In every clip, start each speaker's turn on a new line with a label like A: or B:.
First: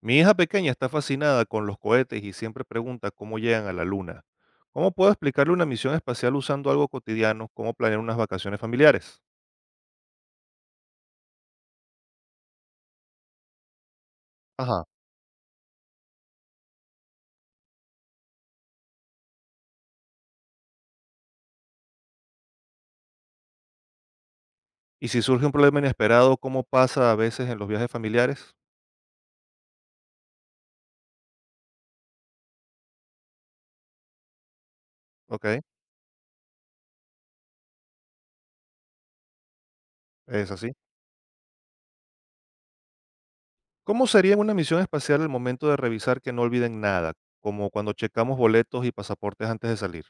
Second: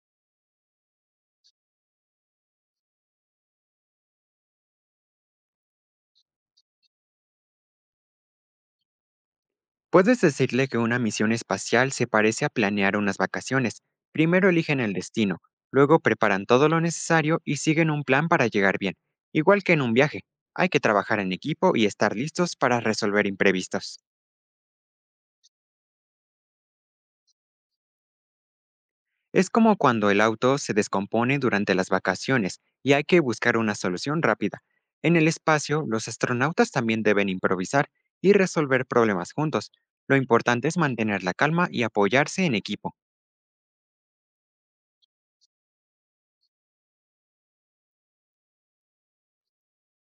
A: Mi hija pequeña está fascinada con los cohetes y siempre pregunta cómo llegan a la luna. ¿Cómo puedo explicarle una misión espacial usando algo cotidiano, como planear unas vacaciones familiares?
B: Puedes decirle que una misión espacial se parece a planear unas vacaciones. Primero eligen
A: Ajá.
B: el destino, luego preparan todo lo necesario y siguen un plan para llegar bien. Igual que en un viaje, hay que trabajar en equipo y estar listos para resolver imprevistos.
A: Y si surge un problema inesperado, ¿cómo pasa a veces en los viajes familiares?
B: Es como cuando el auto se descompone durante las vacaciones y hay que buscar una solución rápida. En el
A: Ok,
B: espacio, los astronautas también deben improvisar y resolver problemas juntos. Lo
A: es
B: importante
A: así.
B: es mantener la calma y apoyarse en equipo.
A: ¿Cómo sería una misión espacial el momento de revisar que no olviden nada, como cuando checamos boletos y pasaportes antes de salir?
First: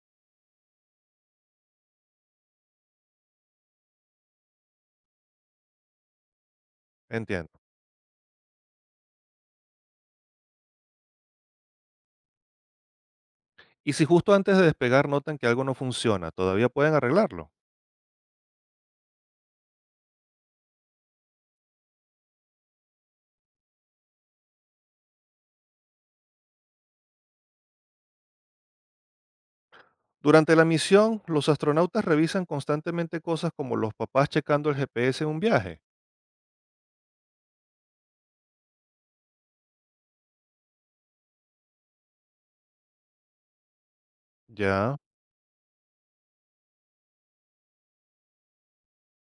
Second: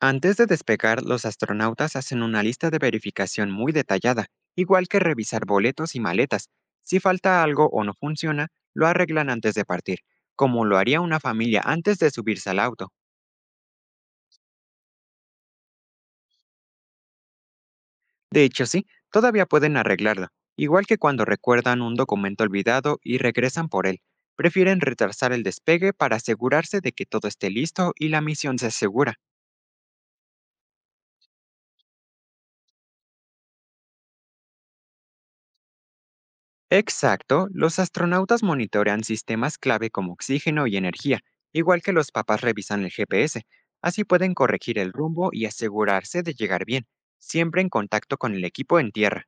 B: Antes de despegar, los astronautas hacen una lista de verificación muy detallada, igual que revisar boletos y maletas. Si falta
A: Entiendo.
B: algo o no funciona, lo arreglan antes de partir, como lo haría una familia antes de subirse al auto.
A: Y si justo antes de despegar notan que algo no funciona, ¿todavía pueden arreglarlo?
B: De hecho, sí, todavía pueden arreglarlo, igual que cuando recuerdan un documento olvidado y regresan por él. Prefieren retrasar el despegue para asegurarse de que todo esté listo y la misión se asegura.
A: Durante la misión, los astronautas revisan constantemente cosas como los papás checando el GPS en un viaje.
B: Exacto, los astronautas monitorean sistemas clave como oxígeno y energía, igual que los papás revisan el GPS. Así pueden corregir el
A: Ya.
B: rumbo y asegurarse de llegar bien, siempre en contacto con el equipo en tierra.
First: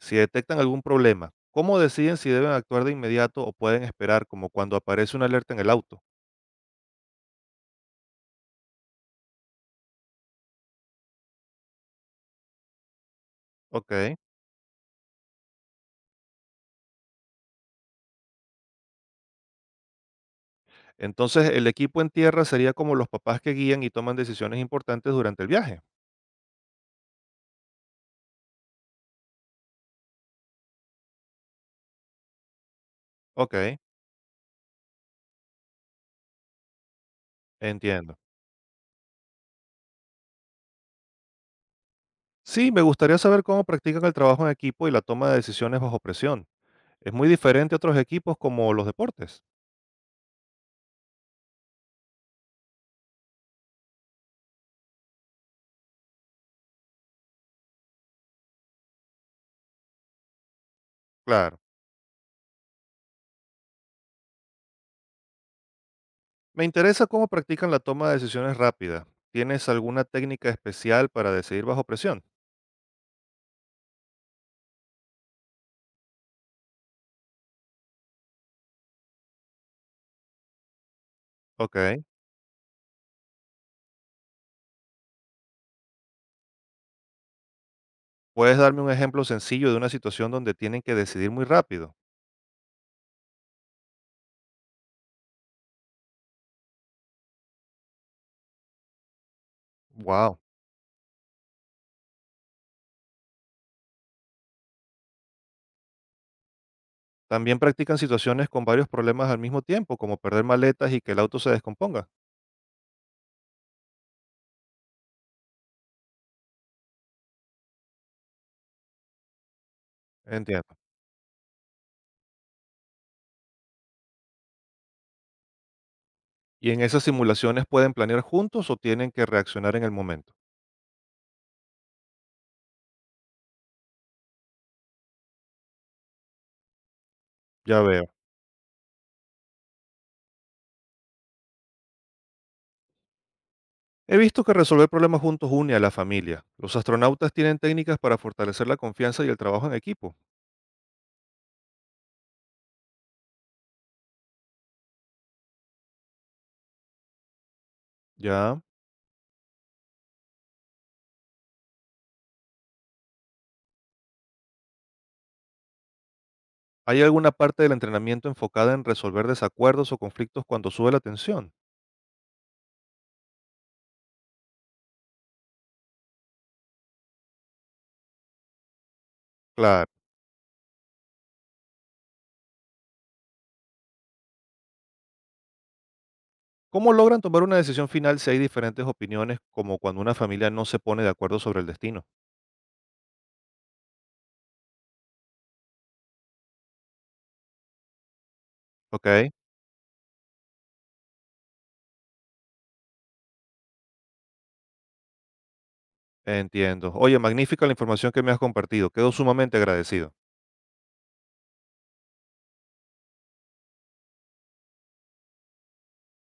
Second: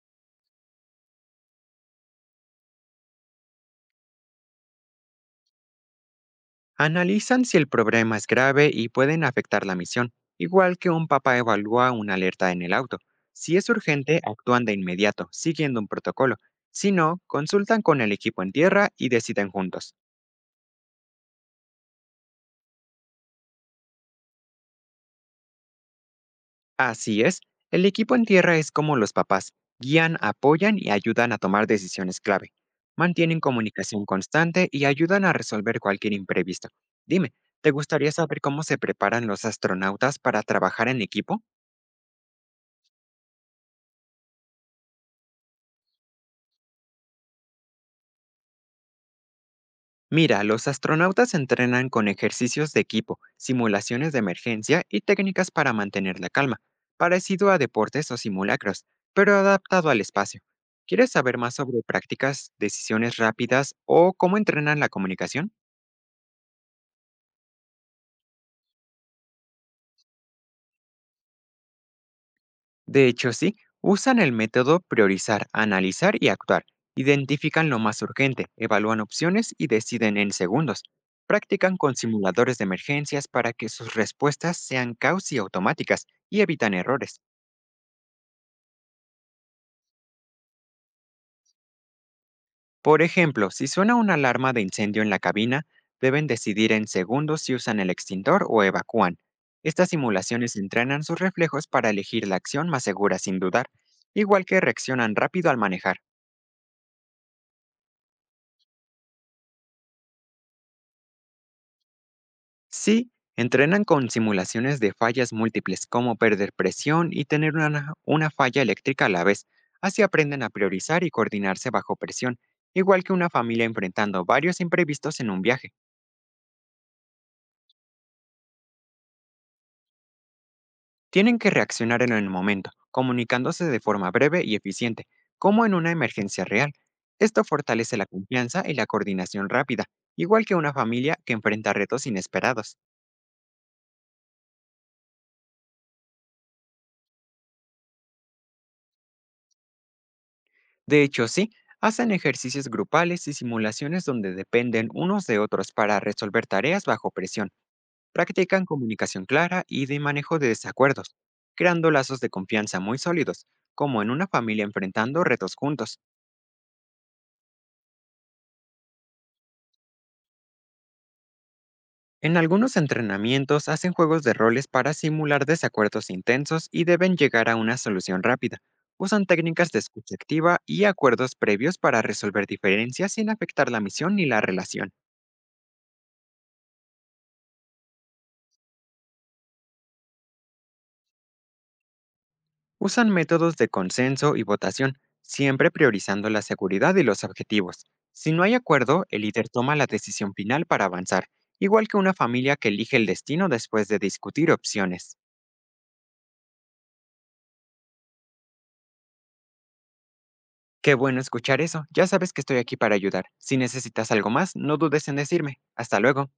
A: Si detectan algún problema, ¿cómo deciden si deben actuar de inmediato o pueden esperar, como cuando aparece una alerta en el auto?
B: Analizan si el problema es grave y pueden afectar la misión, igual que un papá evalúa una alerta en el auto. Si es
A: Ok.
B: urgente, actúan de inmediato, siguiendo un protocolo. Si no, consultan con el equipo en tierra y deciden juntos.
A: Entonces, el equipo en tierra sería como los papás que guían y toman decisiones importantes durante el viaje.
B: Así es, el equipo en tierra es como los papás, guían, apoyan y ayudan a tomar decisiones clave. Mantienen
A: Ok.
B: comunicación constante y ayudan a resolver cualquier imprevisto. Dime, ¿te gustaría
A: Entiendo.
B: saber cómo se preparan los astronautas para trabajar en equipo?
A: Sí, me gustaría saber cómo practican el trabajo en equipo y la toma de decisiones bajo presión. Es muy diferente a otros equipos como los deportes.
B: Mira, los astronautas entrenan con ejercicios de equipo, simulaciones de emergencia y técnicas para mantener la calma, parecido a deportes o simulacros, pero adaptado al espacio. ¿Quieres saber más
A: Claro.
B: sobre prácticas, decisiones rápidas o cómo entrenan la comunicación?
A: Me interesa cómo practican la toma de decisiones rápida. ¿Tienes alguna técnica especial para decidir bajo presión?
B: De hecho, sí, usan el método priorizar, analizar y actuar. Identifican lo más urgente, evalúan opciones y deciden en segundos. Practican con
A: Ok.
B: simuladores de emergencias para que sus respuestas sean causi automáticas y evitan errores.
A: ¿Puedes darme un ejemplo sencillo de una situación donde tienen que decidir muy rápido?
B: Por ejemplo, si suena una alarma de incendio en la cabina, deben decidir en segundos si usan el extintor o evacúan. Estas
A: Wow.
B: simulaciones entrenan sus reflejos para elegir la acción más segura sin dudar, igual que reaccionan rápido al manejar.
A: También practican situaciones con varios problemas al mismo tiempo, como perder maletas y que el auto se descomponga.
B: Sí, entrenan con simulaciones de fallas múltiples, como perder presión y tener una falla eléctrica a la vez. Así aprenden a
A: Entiendo.
B: priorizar y coordinarse bajo presión, igual que una familia enfrentando varios imprevistos en un viaje.
A: ¿Y en esas simulaciones pueden planear juntos o tienen que reaccionar en el momento?
B: Tienen que reaccionar en el momento, comunicándose de forma breve y eficiente, como en una emergencia real. Esto
A: Ya
B: fortalece la
A: veo.
B: confianza y la coordinación rápida, igual que una familia que enfrenta retos inesperados.
A: He visto que resolver problemas juntos une a la familia. Los astronautas tienen técnicas para fortalecer la confianza y el trabajo en equipo.
B: De hecho, sí, hacen ejercicios grupales y simulaciones donde dependen unos de otros para resolver tareas bajo presión.
A: Ya.
B: Practican comunicación clara y de manejo de desacuerdos, creando lazos de confianza muy sólidos, como en una familia enfrentando retos juntos.
A: ¿Hay alguna parte del entrenamiento enfocada en resolver desacuerdos o conflictos cuando sube la tensión?
B: En algunos entrenamientos hacen juegos de roles para simular desacuerdos intensos y deben llegar a una solución rápida. Usan técnicas de
A: Claro.
B: escucha activa y acuerdos previos para resolver diferencias sin afectar la misión ni la relación.
A: ¿Cómo logran tomar una decisión final si hay diferentes opiniones, como cuando una familia no se pone de acuerdo sobre el destino?
B: Usan métodos de consenso y votación, siempre priorizando la seguridad y los objetivos. Si no hay acuerdo, el
A: Ok,
B: líder toma la decisión final para avanzar, igual que una familia que elige el destino después de discutir opciones.
A: entiendo. Oye, magnífica la información que me has compartido. Quedo sumamente agradecido.
B: Qué bueno escuchar eso, ya sabes que estoy aquí para ayudar. Si necesitas algo más, no dudes en decirme. Hasta luego.